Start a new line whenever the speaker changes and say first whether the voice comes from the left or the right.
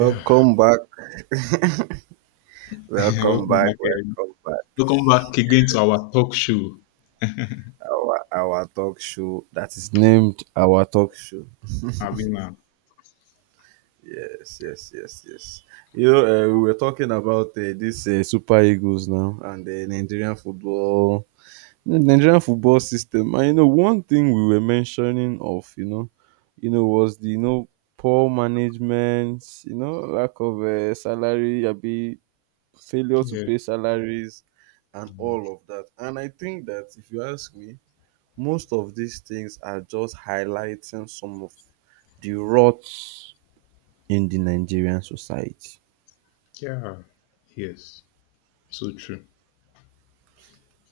left: Yeah.
right: back, welcome
left: Welcome
right: back,
left: back.
right: welcome back.
left: Welcome back again to our talk show,
right: Our talk show that is named our talk show.
left: Avina.
right: Yes, yes, yes, yes. You know, we were talking about this Super Eagles now and the Nigerian football system. And one thing we were mentioning of, was the poor management, lack of salary, a failure to
left: Yeah.
right: pay salaries and all of that. And I think that if you ask me, most of these things are just highlighting some of the rots in the Nigerian society.
left: Yeah. Yes. So true.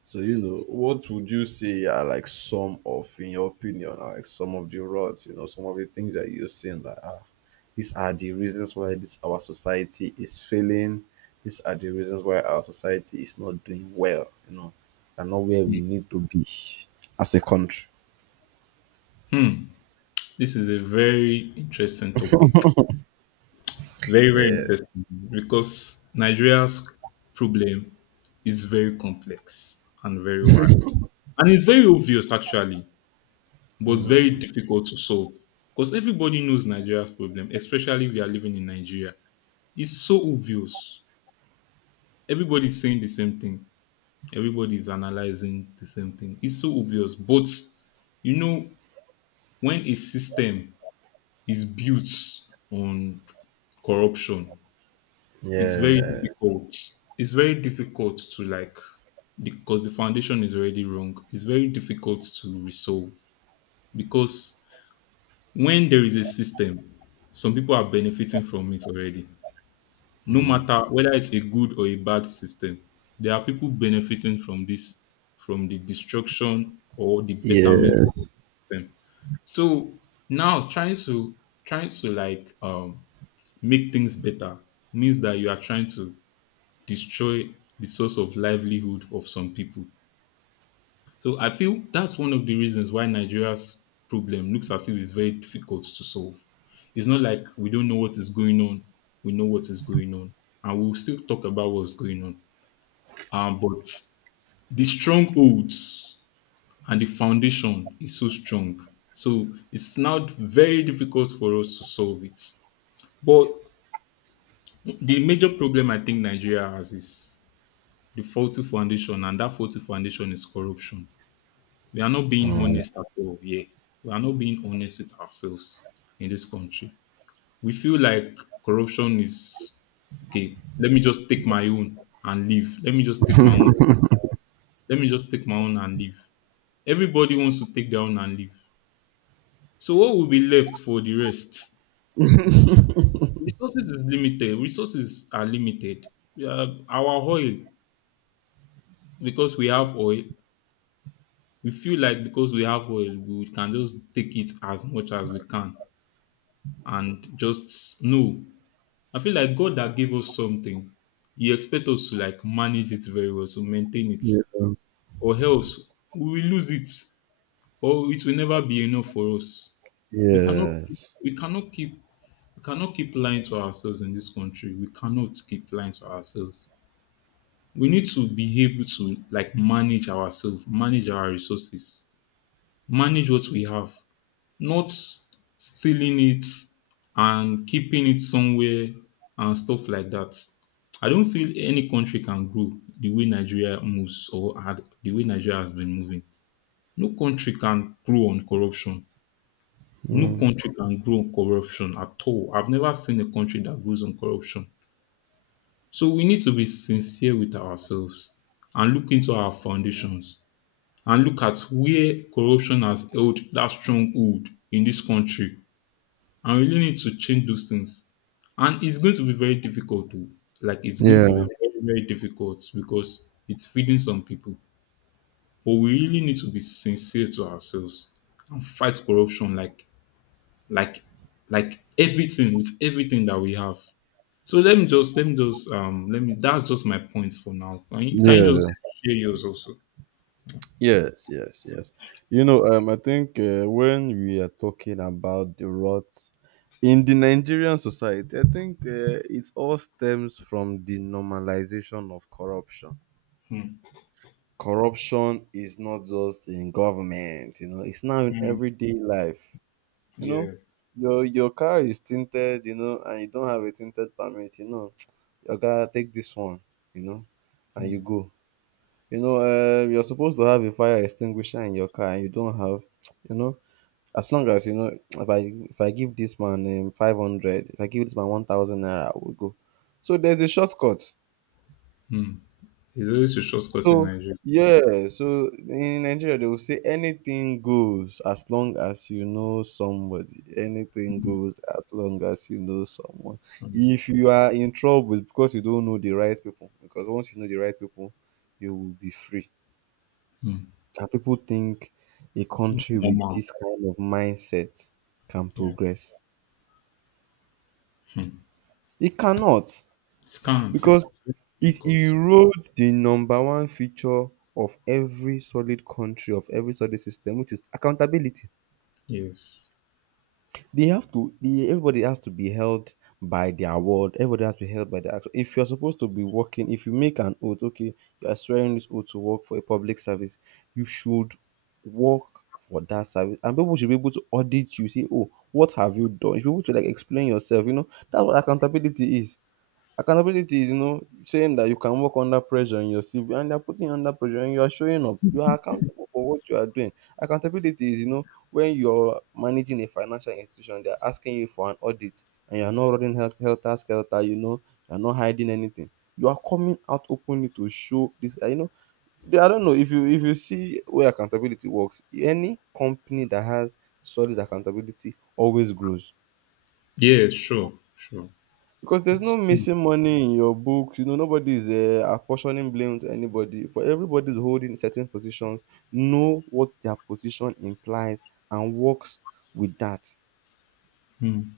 right: So, what would you say are like some of, in your opinion, are like some of the rods, some of the things that you're seeing that these are the reasons why this our society is failing. These are the reasons why our society is not doing well, and not where we
left: Hmm.
right: need to be as a country.
left: Hmm. This is a very interesting topic. Very, very
right: Yeah.
left: interesting because Nigeria's problem is very complex and very wide. And it's very obvious, actually, but it's very difficult to solve because everybody knows Nigeria's problem, especially if you are living in Nigeria. It's so obvious. Everybody's saying the same thing. Everybody is analyzing the same thing. It's so obvious. But you know, when a system is built on corruption, it's very, yeah,
right: Yeah.
left: difficult. It's very difficult to, like, because the foundation is already wrong. It's very difficult to resolve because when there is a system, some people are benefiting from it already no
right: Mm.
left: matter whether it's a good or a bad system, there are people benefiting from this, from the destruction or the betterment of the
right: Yes.
left: system. So now trying to like make things better means that you are trying to destroy the source of livelihood of some people. So I feel that's one of the reasons why Nigeria's problem looks as if it's very difficult to solve. It's not like we don't know what is going on. We know what is going on, and we'll still talk about what's going on. But the strongholds and the foundation is so strong, so it's now very difficult for us to solve it. But the major problem I think Nigeria has is the faulty foundation, and that faulty foundation is corruption. We are not being
right: Mm.
left: honest at all here. We are not being honest with ourselves in this country. We feel like corruption is okay. Let me just take my own and leave. Let me just take my own. Let me just take my own and leave. Everybody wants to take their own and leave. So what will be left for the rest? Resources is limited. Resources are limited. Our oil, because we have oil, we feel like because we have oil, we can just take it as much as we can and just no. I feel like God that gave us something, He expects us to like manage it very well, to maintain it,
right: Yeah.
left: or else we will lose it, or it will never be enough for us. We cannot, keep,
right: Yes.
left: we cannot keep, we cannot keep lying to ourselves in this country. We cannot keep lying to ourselves. We need to be able to like manage ourselves, manage our resources, manage what we have, not stealing it and keeping it somewhere and stuff like that. I don't feel any country can grow the way Nigeria moves or had the way Nigeria has been moving. No country can grow on corruption. No
right: Mm.
left: country can grow on corruption at all. I've never seen a country that grows on corruption. So we need to be sincere with ourselves and look into our foundations and look at where corruption has held that stronghold in this country. I really need to change those things. And it's going to be very difficult to, like, it's going to
right: Yeah.
left: be very, very difficult because it's feeding some people. But we really need to be sincere to ourselves and fight corruption like like everything with everything that we have. So let me just let me just let me that's just my point for now. Can you just
right: Yeah.
left: share yours also?
right: Yes, yes, yes. I think when we are talking about the rot in the Nigerian society, I think it all stems from the normalization of corruption.
left: Hmm.
right: Corruption is not just in government, it's now in
left: Hmm.
right: everyday life. You know,
left: Yeah.
right: your car is tinted, and you don't have a tinted permit, your guy take this one, you know, and you
left: Hmm.
right: go. You know, you're supposed to have a fire extinguisher in your car and you don't have, you know, as long as you know, if I give this man 500, if I give this man 1,000 naira, I will go. So there's a shortcut.
left: Hmm. It's always a shortcut in
right: So
left: Nigeria.
right: yeah, so in Nigeria they will say anything goes as long as you know somebody. Anything goes as long as you know someone.
left: Hmm.
right: If you are in trouble, it's because you don't know the right people. Because once you know the right people, you will be free. And people think a
left: It's
right: country with
left: normal.
right: this kind of mindset can
left: Yeah.
right: progress.
left: Hmm.
right: It cannot
left: It
right: because
left: It's very
right: it
left: difficult.
right: erodes the number one feature of every solid country, of every solid system, which is accountability.
left: Yes.
right: They have to. Everybody has to be held by their word. Everybody has to be held by their action. If you're supposed to be working, if you make an oath, okay, you are swearing this oath to work for a public service, you should work for that service, and people should be able to audit you. Say, oh, what have you done? You should be able to like explain yourself. You know that's what accountability is. Accountability is, saying that you can work under pressure in your CV and they're putting you under pressure and you are showing up. You are accountable for what you are doing. Accountability is, when you're managing a financial institution, they're asking you for an audit and you're not running health helter skelter, you're not hiding anything. You are coming out openly to show this. I don't know if you see where accountability works, any company that has solid accountability always grows.
left: Yes, sure, sure.
right: Because there's no
left: It's,
right: missing money in your books. Nobody's apportioning blame to anybody. For everybody's holding certain positions, know what their position implies and works with that.
left: mm,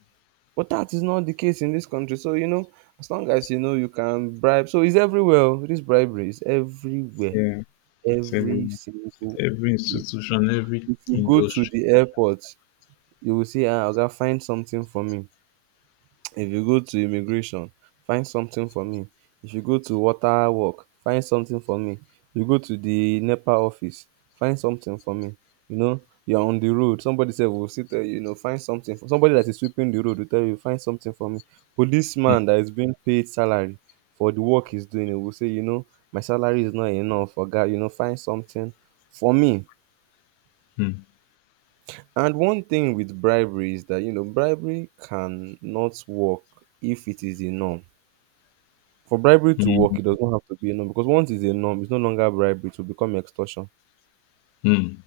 right: But that is not the case in this country. So, as long as you know you can bribe. So it's everywhere. Oh. This bribery is everywhere.
left: yeah. It's
right: Every
left: everywhere.
right: single
left: Every
right: place.
left: institution, every
right: If you go to
left: industry.
right: the airport, you will say, I'll find something for me. If you go to immigration, find something for me. If you go to water work, find something for me. You go to the NEPA office, find something for me. You're on the road, somebody sef will sit there. Find something for somebody that is sweeping the road will tell you find something for me. Policeman that is being paid salary for the work he's doing, he will say, my salary is not enough for oga, find something for me.
left: Mm,
right: And one thing with bribery is that bribery cannot work if it is the norm. For bribery to work,
left: mm,
right: it does not have to be a norm because once it's a norm, it's no longer bribery; it will become extortion.
left: mm,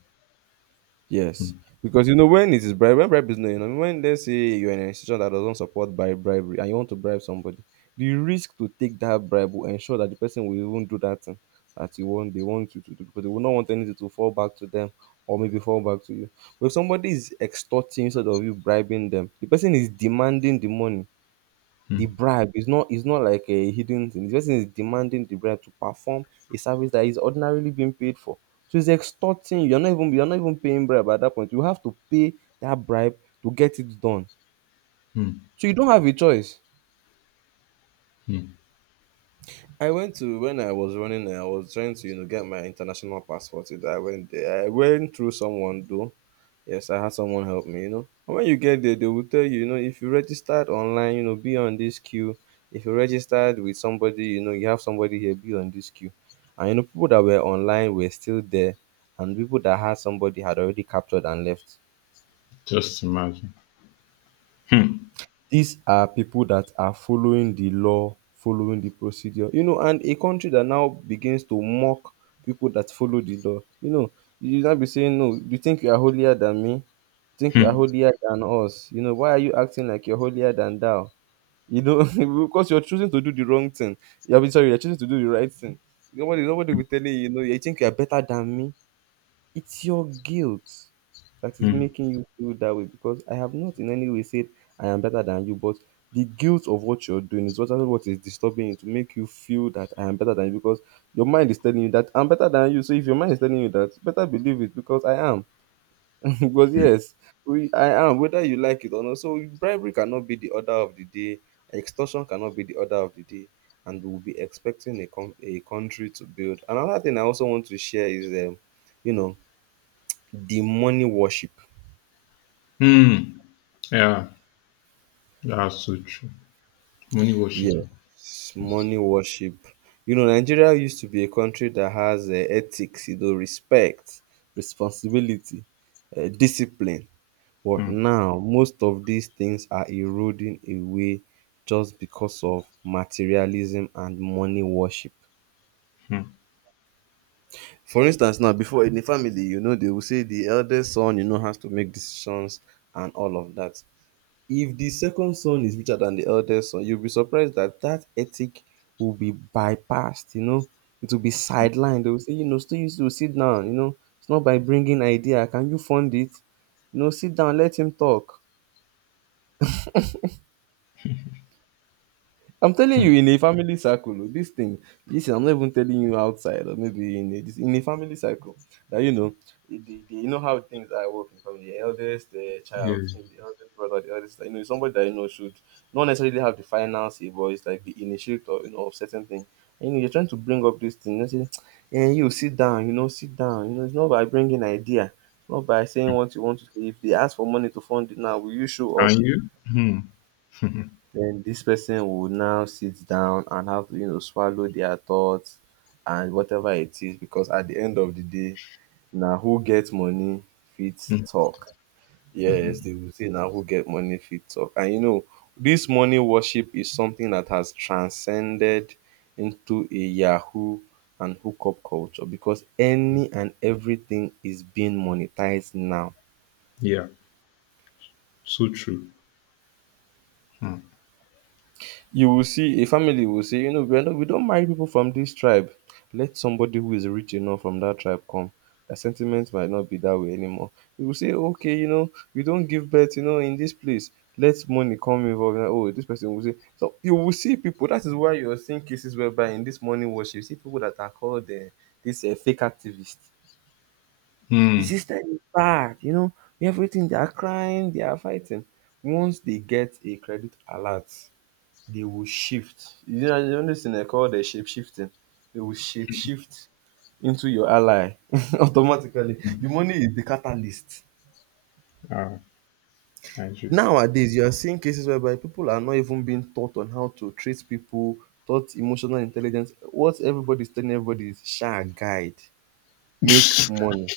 left: mm,
right: Yes, because when it is bribery, when bribery is not a norm, when let's say you're in an institution that doesn't support by bribery and you want to bribe somebody, the risk to take that bribe will ensure that the person will even do that thing that you want they want you to do because they will not want anything to fall back to them or maybe fall back to you. But if somebody is extorting instead of you bribing them, the person is demanding the money. The
left: mm,
right: bribe is not like a hidden thing. The person is demanding the bribe to perform a service that is ordinarily being paid for. So he's extorting you. You're not even paying bribe at that point. You have to pay that bribe to get it done.
left: mm,
right: So you don't have a choice.
left: mm.
right: I went to When I was running, I was trying to get my international passport. I went there. I went through someone though. Yes, I had someone help me. And when you get there, they will tell you, if you registered online, be on this queue. If you registered with somebody, you have somebody here, be on this queue. And people that were online were still there, and people that had somebody had already captured and left.
left: Just imagine. Mm,
right: These are people that are following the law, following the procedure, and a country that now begins to mock people that follow the law, you now be saying, no, you think you are holier than me? Think you are
left: mm,
right: holier than us. Why are you acting like you're holier than thou? You know, because you're choosing to do the wrong thing. You're mean, sorry, you're choosing to do the right thing. Nobody will tell you, you think you're better than me. It's your guilt that is
left: mm,
right: making you feel that way because I have not in any way said I am better than you, but the guilt of what you're doing is what is disturbing you to make you feel that I am better than you because your mind is telling you that I'm better than you. So if your mind is telling you that, better believe it because I am. Because yes, we I am whether you like it or not. So bribery cannot be the order of the day, extortion cannot be the order of the day, and we'll be expecting a country to build. Another thing I also want to share is you know, the money worship.
left: mm. Yeah, that's so true. Money washes. Me.
right: Yes, money worship. Nigeria used to be a country that has ethics, respect, responsibility, discipline. But
left: Mm,
right: now most of dis tins are eroding away just because of materialism and money worship.
left: mm.
right: For instance now before in a family, dey will say the eldest son, has to make decisions and all of dat. If the second son is richer than the eldest son, you'll be surprised dat ethic will be bypassed, it will be sidelined. Dey will say, still you to sit down, it's not by bringing idea, can you fund it? Sit down, let him talk. I'm telling you, in a family circle, oh, this thing, listen, I'm not even telling you outside or maybe in in a family circle that, you know how things are working in family. The eldest child,
left: Yes.
right: maybe the eldest brother, the eldest, somebody that, should not necessarily have the final say, but it's like the initiator, of certain things. And, you're trying to bring up this thing. You say, and you sit down, sit down. It's not by bringing idea, it's not by saying what you want to say. If they ask for money to fund it now, will you show up?
left: And you? Mm,
right: Then this person would now sit down and have to, swallow their thoughts and whatever it is, because at the end of the day, na who get money fit
left: mm.
right: talk. Yes, they will say na who get money fit talk. And you know, this money worship is something that has transcended into a Yahoo and hookup culture because any and everything is being monetized now.
left: Yeah, so true. Mm,
right: You will see a family will say, you know, we don't mind people from this tribe. Let somebody who is rich enough from that tribe come. Their sentiment might not be that way anymore. You will say, okay, you know, we don't give birth, you know, in this place. Let money come involved. Like, oh, this person will say. So you will see people. That is why you're seeing cases whereby in this morning worship, you see people that are called this fake activists. The
left: mm.
right: system is bad, you know, everything. They are crying, they are fighting. Once they get a credit alert, they will shift. You know, the only thing I call the shape shifting. They will shape shift into your ally automatically. The money is the catalyst.
left: Ah, I see.
right: Nowadays, you are seeing cases whereby people are not even being taught on how to treat people, taught emotional intelligence. What everybody is telling everybody is share guide, make money.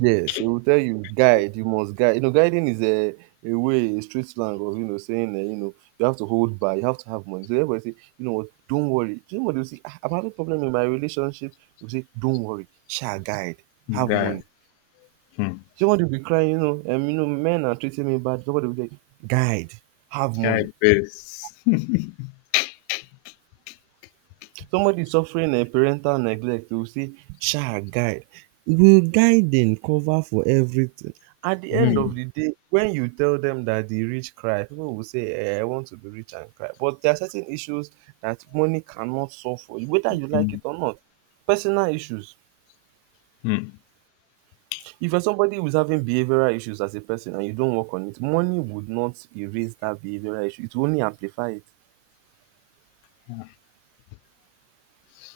right: Yes, he will tell you, guide, you must guide. You know, guiding is a way, a street slang of, you know, saying that, you know, you have to hold by, you have to have money. So everybody say, you know what, don't worry. Do you know what they'll say? "Ah, I'm having problem in my relationship. We say, don't worry, shall guide, have
left: Guy.
right: money."
left: Hmm.
right: Somebody will be crying, you know, and, you know, men are treating me bad. Somebody will say, guide, have
left: Guy
right: money.
left: best.
right: Somebody suffering parental neglect, they will say guide, will guiding cover for everything? At the end of
left: Mm,
right: the day when you tell them that the rich cry, people will say I want to be rich and cry, but there are certain issues that money cannot solve for you whether you like it
left: mm,
right: or not. Personal issues.
left: mm,
right: If you're somebody who is having behavioural issues as a person and you don't work on it, money would not erase that behavioural issue, it will only amplify it.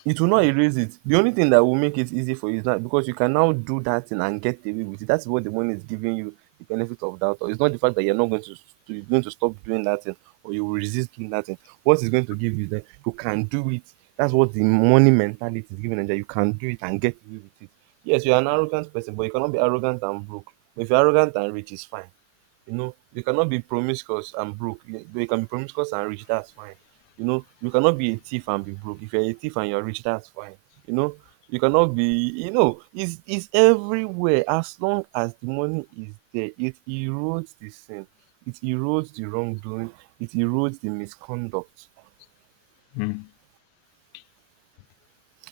right: It will not erase it. The only thing that will make it easy for you is that because you can now do that thing and get away with it. That's what the money is giving you, the benefit of doubt. Or it's not the fact that you're not going you're going to stop doing that thing or you will resist doing that thing. What it's going to give you is that you can do it. That's what the money mentality is giving Nigeria. You can do it and get away with it. Yes, you're an arrogant person, but you cannot be arrogant and broke. But if you're arrogant and rich, it's fine. You know, you cannot be promiscuous and broke. You can be promiscuous and rich, that's fine. You know, you cannot be a thief and be broke. If you're a thief and you're rich, that's fine. You know, you cannot be, you know, it's everywhere. As long as the money is there, it erodes the sin, it erodes the wrongdoing, it erodes the misconduct.
left: mm,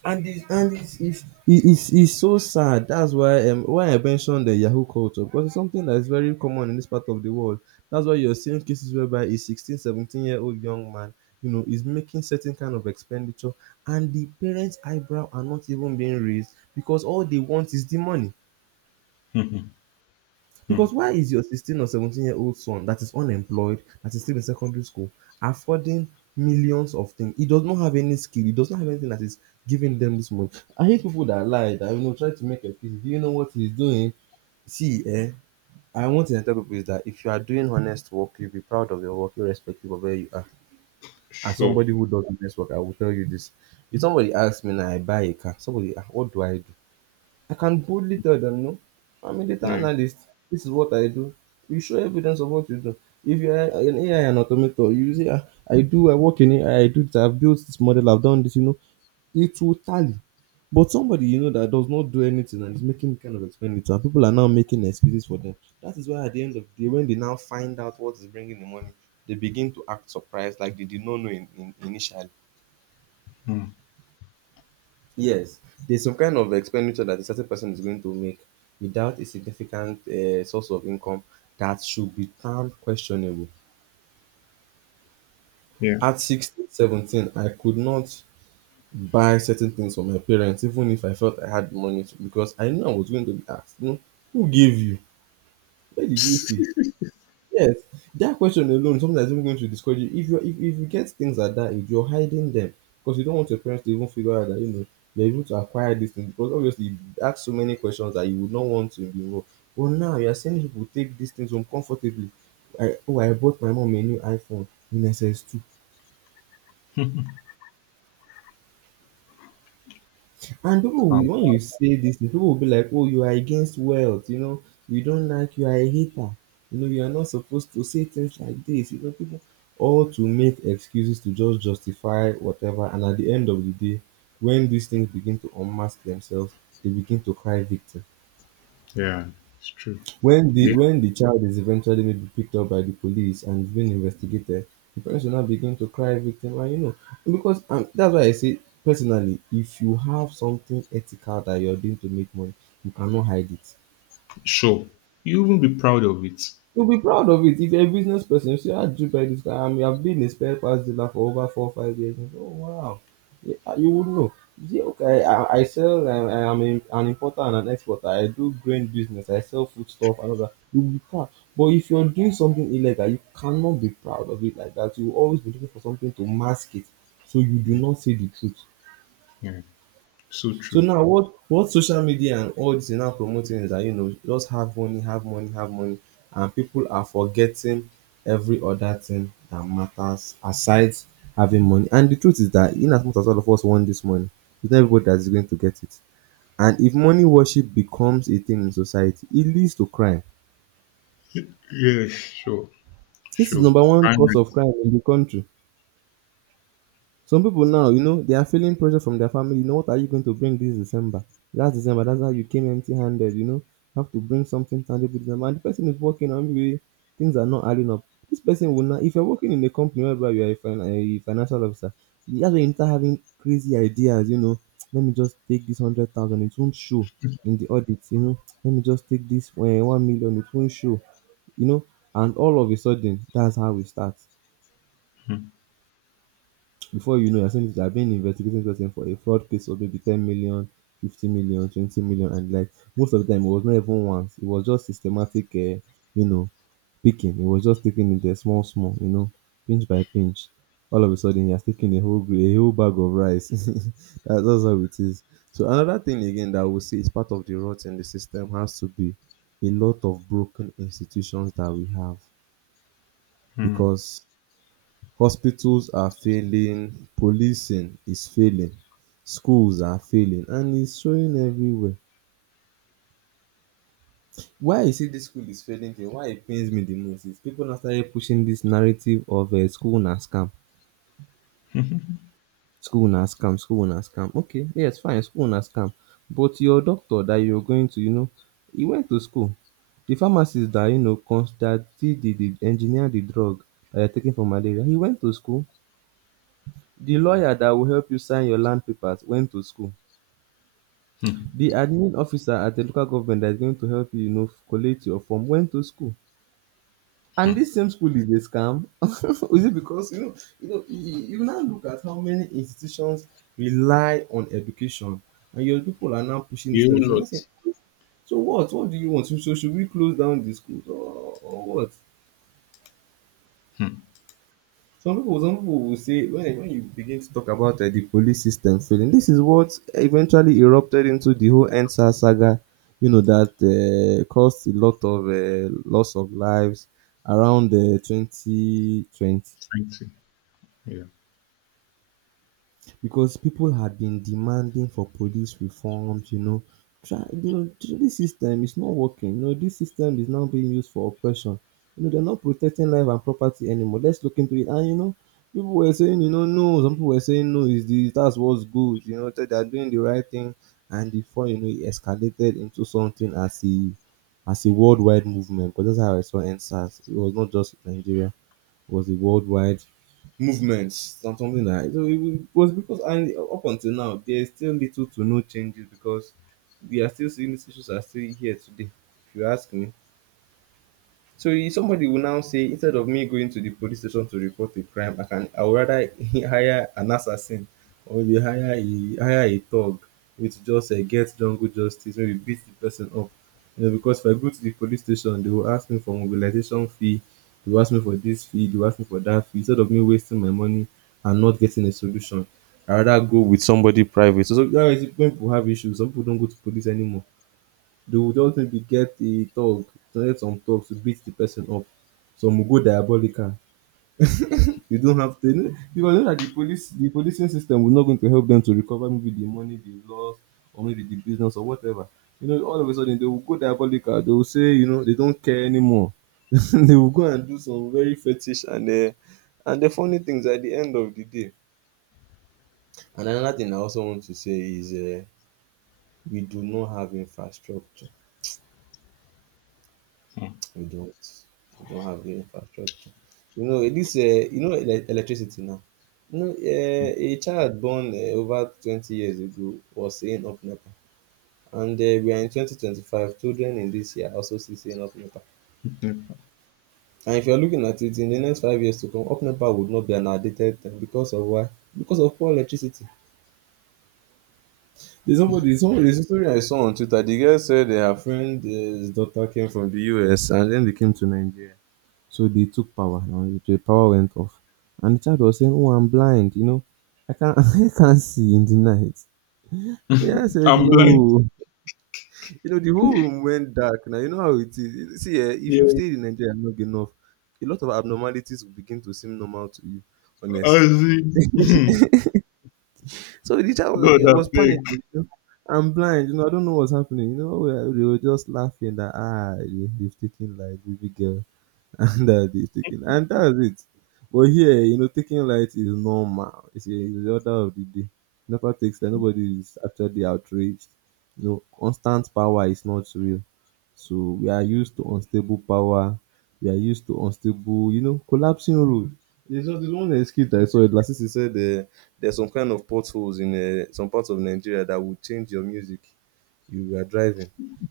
right: And it's it- it's so sad. That's why I mentioned the Yahoo culture, because it's something that is very common in this part of the world. That's why you're seeing cases whereby a 1617 year old young man, you know, is making certain kind of expenditure and the parents' eyebrow are not even being raised because all they want is the money.
left: mhm, mm.
right: Because why is your 16 or 17-year-old son that is unemployed, that is still in secondary school, affording millions of things? He does not have any skill. He does not have anything that is giving them this money. I hate people that lie, that you know, try to make excuses. Do you know what he's doing? See, eh, I want to tell people is that if you are doing honest work, you'll be proud of your work, irrespective of where you are. As
left: Sure.
right: somebody who does honest work, I will tell you this. If somebody asks me now, I buy a car. Somebody, ah, what do? I can boldly tell them, no, I'm a data
left: Yeah.
right: analyst. This is what I do. You show evidence of what you do. If you're an AI and automator, you say, "Ah, I do, I work in AI, I do this, I've built this model, I've done this, you know, it will tally." But somebody, you know, that does not do anything and is making kind of expenditure, and people are now making excuses for them. That is why at the end of the day, when they now find out what is bringing the money, they begin to act surprised like they did not know initially.
left: Mm,
right: Yes, there's some kind of expenditure that a certain person is going to make without a significant source of income that should be termed questionable.
left: yeah.
right: At 16, 17, I could not buy certain things for my parents, even if I felt I had money to, because I knew I was going to be asked, you know, who gave you? Where did you see? Yes, that question alone, something that's even going to discourage you. If you get things at that age, you're hiding them because you don't want your parents to even figure out that, you know, you're able to acquire this thing because obviously you ask so many questions that you would not want to be involved. But now you're seeing people take these things home comfortably. I, oh, I bought my mom a new iPhone in SS2. And people
left: How?
right: will, when you say this thing, people will be like, "Oh, you are against wealth. You know, you don't like. You are a hater. You know, you are not supposed to say things like this." You know, people all to make excuses to just justify whatever. And at the end of the day, when these things begin to unmask themselves, they begin to cry victim.
left: Yeah. It's true.
right: When the
left: Yeah.
right: when the child is eventually maybe picked up by the police and is being investigated, the parents will now begin to cry victim, and you know, because, and that's why I say personally, if you have something ethical that you're doing to make money, you cannot hide it.
left: Sure. You will be proud of it.
right: You'll be proud of it if you're a business person. You see, I do buy this car. I mean, I've been a spare parts dealer for over 4 or 5 years. And, you say, oh, wow. Yeah, ah, you would know. You see, okay, I sell, I am a, an importer and an exporter. I do grain business. I sell food stuff and all that. You'll be proud. But if you're doing something illegal, you cannot be proud of it like that. You will always be looking for something to mask it so you do
left: Yeah,
right: not say the truth.
left: yeah. So
right: So
left: true.
right: now what social media and all this is now promoting is that, you know, just have money, have money, have money, and people are forgetting every other thing that matters aside having money. And the truth is that in as much as all of us want this money, it's not everybody that's going to get it. And if money worship becomes a thing in society, it leads to crime.
left: Yeah. Sure.
right: This is
left: Sure.
right: number one
left: Fine.
right: cause of crime in the country. Some people now, you know, they are feeling pressure from their family. You know, what are you going to bring this December? Last December, that's how you came empty handed, you know. You have to bring something tangible December. And the person is working on maybe things are not adding up. This person will not, if you're working in a company whereby you are a financial officer, that's when you start having crazy ideas, you know. Let me just take this 100,000, it won't show in the audit, you know. Let me just take this 1 million, it won't show, you know. And all of a sudden, that's how we start.
left: Mm,
right: Before you know, you're saying that I've been investigating this person for a fraud case of maybe 10 million, 50 million, 20 million, and like most of the time, it was not even once. It was just systematic, you know, picking. It was just taking it there small, small, you know, pinch by pinch. All of a sudden, you're taking a whole a whole bag of rice. That's how it is. So another thing again that we see is part of the rot in the system has to be a lot of broken institutions that we have
left: mm,
right: because hospitals are failing, policing is failing, schools are failing, and it's showing everywhere. Why you see this school is failing thing, why it pains me the most is people now started pushing this narrative of school na scam, school na scam, school na scam. Okay, yes, fine, school na scam. But your doctor that you're going to, he went to school. The pharmacist that, that did the engineer the drug that you're taking for malaria, he went to school. The lawyer that will help you sign your land papers went to school.
left: mm,
right: The admin officer at a local government that is going to help you, collate your form went to school. And
left: mm.
right: this same school is a scam. Is it because you now look at how many institutions rely on education, and your people are now pushing this
left: You
right: nonsense. You're
left: lot.
right: not saying, so what? What do you want? So should we close down the schools or what?
left: Mm,
right: Some people will say when you begin to talk about the police system failing. This is what eventually erupted into the whole Ensa saga. You know that caused a lot of loss of lives around 2020,
left: thank you. Yeah.
right: because people had been demanding for police reforms. Try, the, this system is not working. You know, this system is now being used for oppression. You know, they're not protecting life and property anymore. Let's look into it. And you know, people were saying, you know, no. Some people were saying, no, is this that's what's good. You know, that they're doing the right thing. And before you know, it escalated into something as a worldwide movement. Because that's how I saw NSAS. It was not just Nigeria, was a worldwide movement, something like that, so it was because, and up until now there is still little to no changes, because we are still seeing these issues are still here today, if you ask me. So somebody will now say, instead of me going to the police station to report a crime, I would rather hire an assassin or maybe hire a thug, maybe to just get jungle justice, maybe beat the person up. You know, because if I go to the police station, they will ask me for mobilization fee, they will ask me for this fee, they will ask me for that fee. Instead of me wasting my money and not getting a solution, I rather go with somebody private. So, so that is when people have issues. Some people don't go to police anymore, they will just maybe get a thug, get some thugs to beat the person up. Some will go diabolical. They don't have to, because they know that the police, the policing system will not going to help them to recover maybe the money they lost or maybe the business or whatever. You know, all of a sudden they will go diabolical. They will say, you know, they don't care anymore. They will go and do some very fetish and the funny things at the end of the day. And another thing I also want to say is we do not have infrastructure.
left: Mm,
right: We don't. We don't have the infrastructure. You know eh, this. You know electricity now. You know, a child born over 20 years ago was saying up NEPA, and we are in 2025. Children in this year also see saying up NEPA.
left: yeah.
right: And if you are looking at it in the next 5 years to come, up NEPA would not be an outdated thing because of why? Because of poor electricity. There's a story I saw on Twitter. The girl said her friend, his daughter came from the US and then they came to Nigeria. So they took power. Now the power went off. And the child was saying, "Oh, I'm blind, you know. I can't I can't see in the night." Yeah, I said
left: I'm blind.
right: no. You know, the whole room went dark. Now you know how it is. See, eh, if you've
left: Yeah.
right: stayed in Nigeria long enough, a lot of abnormalities will begin to seem normal to you,
left: I
right: honestly.
left: see.
right: So the child was
left: God,
right: like, "I
left: I
right: was panicking.
left: beg.
right: You know? I'm blind. You know, I don't know what's happening." You know, they were just laughing that ah, they've taken like baby girl. And that is taking and that's it, but here, you know, taking light is normal. It's the order of the day. NEPA takes that, nobody is actually outraged. You know, constant power is not real. So we are used to unstable power. We are used to unstable, you know, collapsing road. There's one excuse that I saw last. He said there's some kind of potholes in some parts of Nigeria that will change your music. You are driving,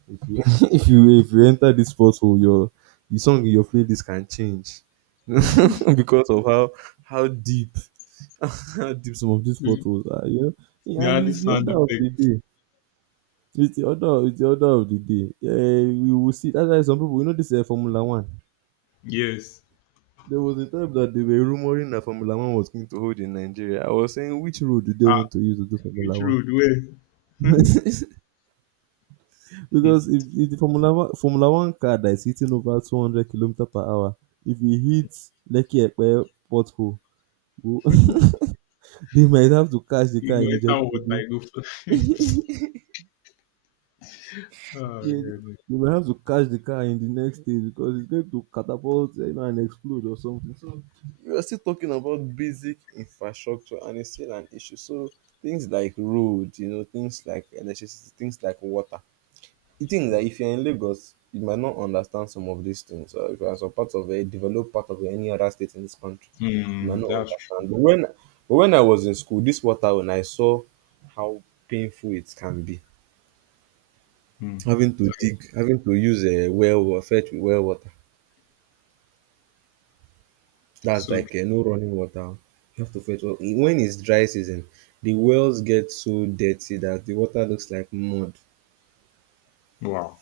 right: if you if you enter this pothole, your, the song in your playlist can change, because of how deep how deep some of these
left: Mm.
right: potholes are. You know, yeah,
left: The
right: and
left: only
right: it's the
left: sound
right: order of the
left: effect.
right: day. It's the order. It's the order of the day. Yeah, we will see. That's why some people, you know, this Formula One.
left: Yes.
right: There was a time that they were rumoring that Formula One was going to hold in Nigeria. I was saying, which road do they
left: Ah,
right: want to use to do
left: which
right: Formula One?
left: road? Where?
right: Because if the Formula One car that is hitting over 200 hundred kilometres per hour, if it hits Lekki Epe pothole, we they might have to catch the
left: You
right: car
left: go
right: in Ijebu
left: enter water,
right: Ode.
left: you go first. Oh,
right: Yeah,
left: God.
right: they might have to catch the car in the next stage because it's going to catapult, you know, and explode or something. So we are still talking about basic infrastructure and it's still an issue. So things like road, you know, things like electricity, things like water. The thing is that if you're in Lagos, you might not understand some of these things. Or if you're in some part of a developed part of any other state in this country, you might
left: Mm,
right: not
left: that's true.
right: understand. But when I was in school, this water, when I saw how painful it can be.
left: Mm.
right: Having to
left: Like,
right: dig, having to use well wa fetch with well water. That's
left: so, true.
right: like no running water. You have to fetch well. When it's dry season, the wells get so dirty that the water looks like mud.
left: Wow.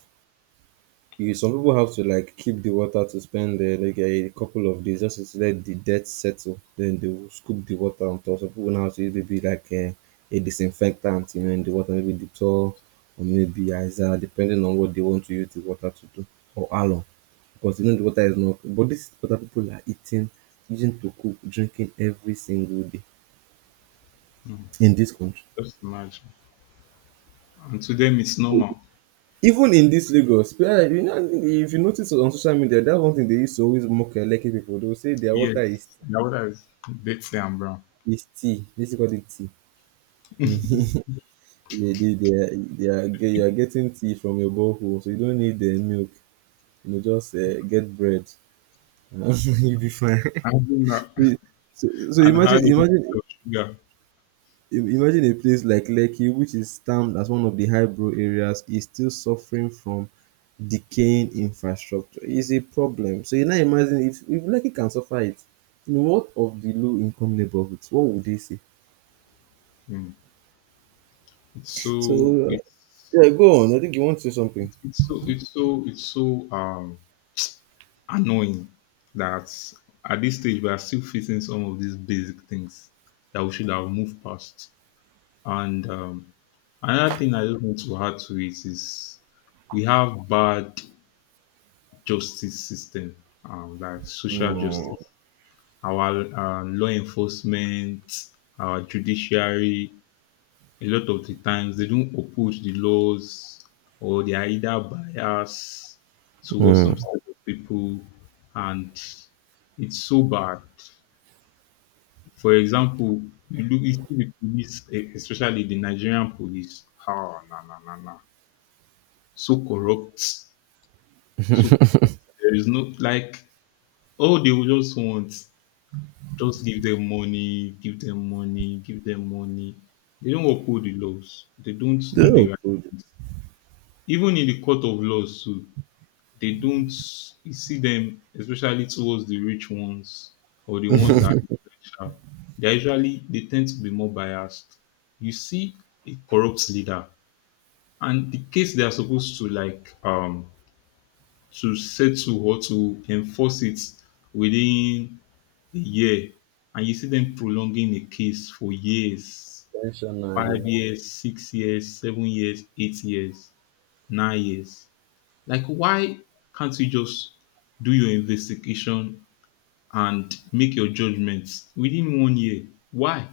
right: You, some people have to like keep the water to spend like a couple of days just to let the dirt settle. Then they will scoop the water on top. Some people now have to use maybe like a disinfectant, you know, in the water, maybe Dettol or maybe Izal, depending on what they want to use the water to do or how long. Because you know the water is not cool, but this is what people are eating, using to cook, drinking every single day in this country,
left: Just imagine. And to them, it's normal.
right: even in this Lagos. Yeah, you know, if you notice on social media, that's one thing they used to always mock Eleke people, they will say their
left: Yes.
right: water is
left: Their water is dirty and brown.
right: is tea. This is called it tea. You are getting tea from your borehole, so you don't need the milk. You know, just get bread, you'll be fine.
left: And, you
right: So
left: and how a
right: imagine,
left: little bit of sugar.
right: Imagine a place like Lekki, which is termed as one of the high-brow areas, is still suffering from decaying infrastructure. It's a problem. So you now imagine if Lekki can suffer it, you know, what of the low-income neighborhoods? What would they say?
left: Mm. It's so,
right: So,
left: it's,
right: yeah, go on. I think you want to say something.
left: it's so, it's so, it's so um annoying that at this stage we are still facing some of these basic things that we should have moved past. And Another thing I just want to add to it is we have bad justice system, like social
right: Mm.
left: justice, our law enforcement, our judiciary. A lot of the times they don't uphold the laws, or they are either biased towards
right: Mm.
left: some set of people, and it's so bad. For example, you see the police, especially the Nigerian police. Ah, na na na na, so corrupt. So there is no like all they will just want, just give them money, give them money, give them money. They don't uphold the laws. They don't do the
right: Oh,
left: right.
right: good.
left: Even in the court of laws too, they don't, you see them, especially towards the rich ones or the ones that are influential. They are usually they tend to be more biased. You see a corrupt leader and the case they are supposed to settle or to enforce it within a year, and you see them prolonging a case for years, five
right: Intentionally.
left: years, 6 years, 7 years, 8 years, 9 years. Like, why can't you just do your investigation and make your judgments within one year? Why?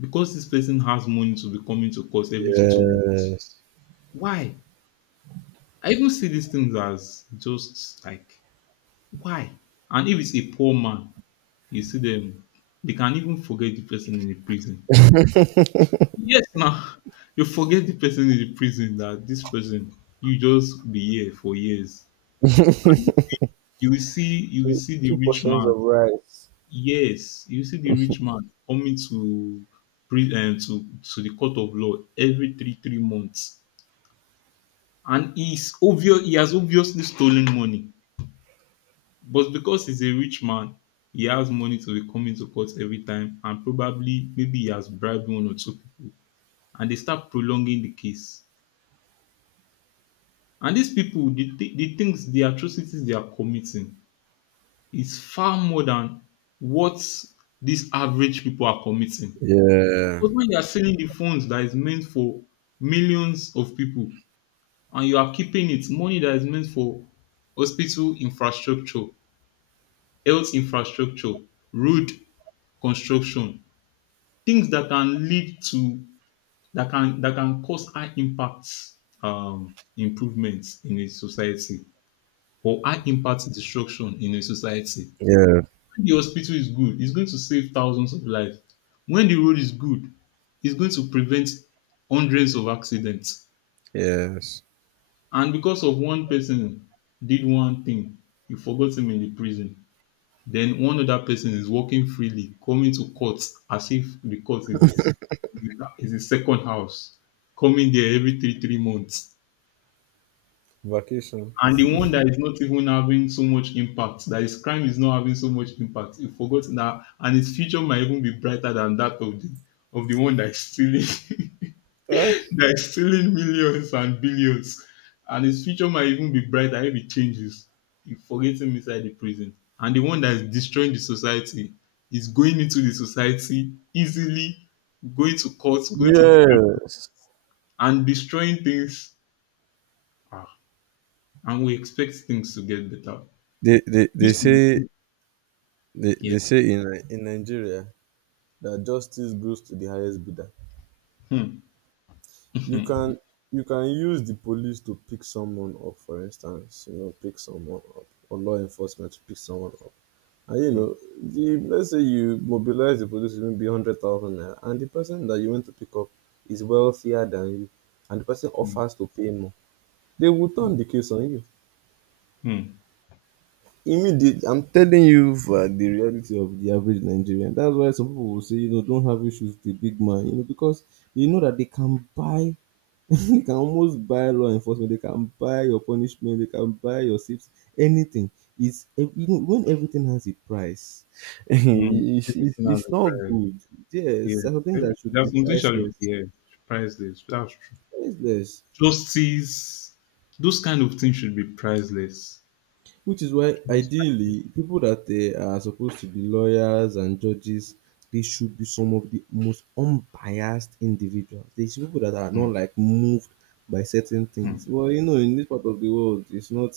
left: Because this person has money to be coming to court every two months.
right: Yes.
left: Why? I even see these things as just like why? And if it's a poor man, you see them, they can even forget the person in the prison. Yes, now you forget the person in the prison that this person you just be here for years. And you will see you will
right: Two
left: see the
right: two
left: rich
right: portions
left: man.
right: of rice.
left: Yes, you will see the rich man coming to pri- um, to to the court of law every three three months, and he has obviously stolen money, but because he's a rich man, he has money to be coming to court every time, and probably maybe he has bribed one or two people, and they start prolonging the case. And these people, the things, the atrocities they are committing is far more than what these average people are committing.
right: Yeah.
left: Because when you are selling the phones that is meant for millions of people and you are keeping it, money that is meant for hospital infrastructure, health infrastructure, road construction, things that can that can cause high impact improvements in a society or high impact destruction in a society.
right: Yeah.
left: When the hospital is good, it's going to save thousands of lives. When the road is good, it's going to prevent hundreds of accidents.
right: Yes.
left: And because of one person did one thing, you forgot him in the prison. Then one other person is walking freely, coming to court as if the court is his, second house, coming there every three months.
right: Vacation.
left: And the one that is not even having so much impact, that his crime is not having so much impact, he forgot that, and his future might even be brighter than that of the one that is stealing,
right: Ah.
left: that is stealing millions and billions, and his future might even be brighter if he changes. You forget him inside the prison, and the one that is destroying the society is going into the society easily, going to courts, going to different
right: Yes.
left: and destroying things, ah, and we expect things to get better.
right: They, they, they
left: This
right: say
left: will-
right: they,
left: yeah.
right: they say in Nigeria, that justice goes to the highest bidder.
left: Hmm.
right: You
left: Mhm.
right: can you can use the police to pick someone up, for instance, you know, pick someone up, or law enforcement to pick someone up. And you
left: Mm,
right: know, let's say you mobilize the police with maybe 100,000 naira, and the person that you want to pick up is wealthier than you, and the person
left: mm,
right: offers to pay more, they will turn the case on you. Immediately, I'm telling you, for the reality of the average Nigerian. That's why some people will say, you know, don't have issues with the big man, you know, because you know that they can buy, they can almost buy law enforcement, they can buy your punishment, they can buy your seats, anything. You know, when everything has a price,
left: hmm, hmm.
right: it's, it's,
left: Everything has
right: it's
left: a
right: not
left: price.
right: good.
left: Yeah.
right: Yes, there are, that should
left: There are
right: be
left: some things that
right: priceless.
left: should be, yeah, priceless. That's true.
right: Priceless.
left: Justice, those kind of things should be priceless.
right: Which is why,
left: Should be priceless.
right: ideally, people that are supposed to be lawyers and judges, they should be some of the most unbiased individuals. They should be people that are not
left: Hmm,
right: like moved by certain
left: hmm.
right: things. Well, you know, in this part of the world, it's not,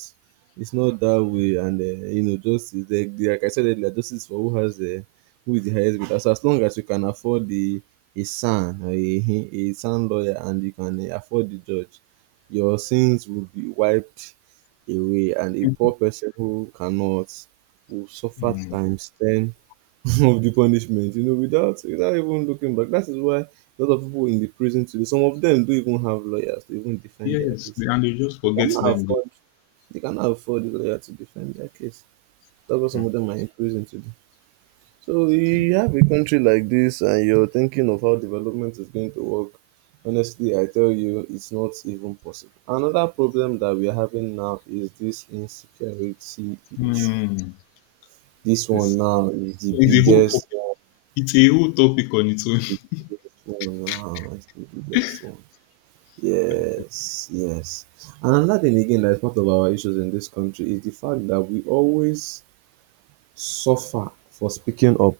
right: it's not that way. And you know, justice, like I said earlier, justice for who has who is the highest bidder. So as long as you can afford the a son or a son lawyer, and you can afford the judge, your sins will be wiped away, and a poor
left: Mm.
right: person who cannot will suffer
left: Hmm.
right: times ten of the punishment, you know, without even looking back. That is why a lot of people in the prison today, some of them don't even have lawyers to even defend their
left: Yes,
right: case.
left: and they just
right: They
left: forget
right: cannot
left: them there.
right: afford they cannot afford the lawyer to defend their case. That's why some
left: Hmm.
right: of them are in prison today. So you have a country like this and you're thinking of how development is going to work. Honestly, I tell you, it's not even possible. Another problem that we're having now is this insecurity issue.
left: Hmm.
right: This one
left: It's,
right: now is the
left: it's a whole
right: biggest
left: topic.
right: one.
left: It's a whole topic on its
right: It's
left: own.
right: the biggest one now. It's the biggest one. Yes, yes. And another thing again that is part of our issues in this country is the fact that we always suffer for speaking up,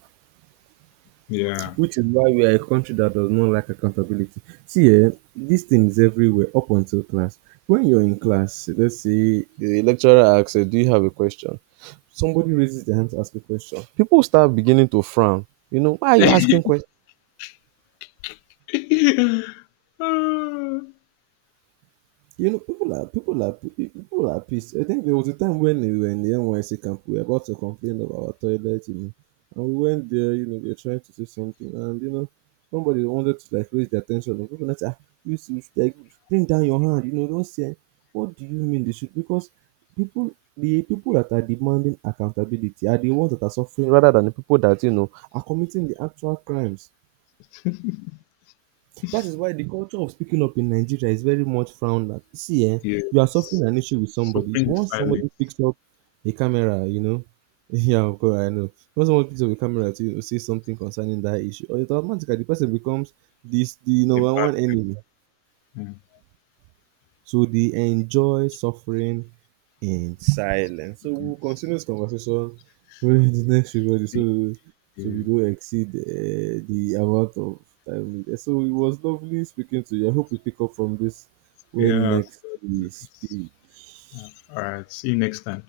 left: Yeah.
right: which is why we are a country that does not like accountability. See, eh, this thing is everywhere up until class. When you're in class, let's say the lecturer asks, do you have a question? Somebody raises their hand to ask a question. People start beginning to frown. You know, why are you asking questions?
left: Ah,
right: You know, people are pissed. I think there was a time when we were in the NYC camp, we were about to complain of our toilet, you know, and we went there, you know, we were trying to say something, and you know, somebody wanted to like raise the attention of people. And I said, you should like bring down your hand, you know, don't say. What do you mean they should? Because people, the people that are demanding accountability are the ones that are suffering, rather than the people that you know are committing the actual crimes. That is why the culture of speaking up in Nigeria is very much frowned at. See, eh, you are suffering
left: yes.
right: an issue with somebody.
left: Suffering in
right: Once somebody
left: silence.
right: picks up a camera, you know, yeah, of course, I know. Once someone picks up a camera to say something concerning that issue, or it automatically the person becomes this the
left: A
right: number
left: bad
right: one enemy.
left: thing.
right: So they enjoy suffering in silence. So we'll continue this conversation during the next few body, so
left: Mm.
right: so we
left: Yeah.
right: don't exceed the amount of time needed. So it was lovely speaking to you. I hope you pick up from this when
left: Yeah.
right: next we speak.
left: All right. See you next time.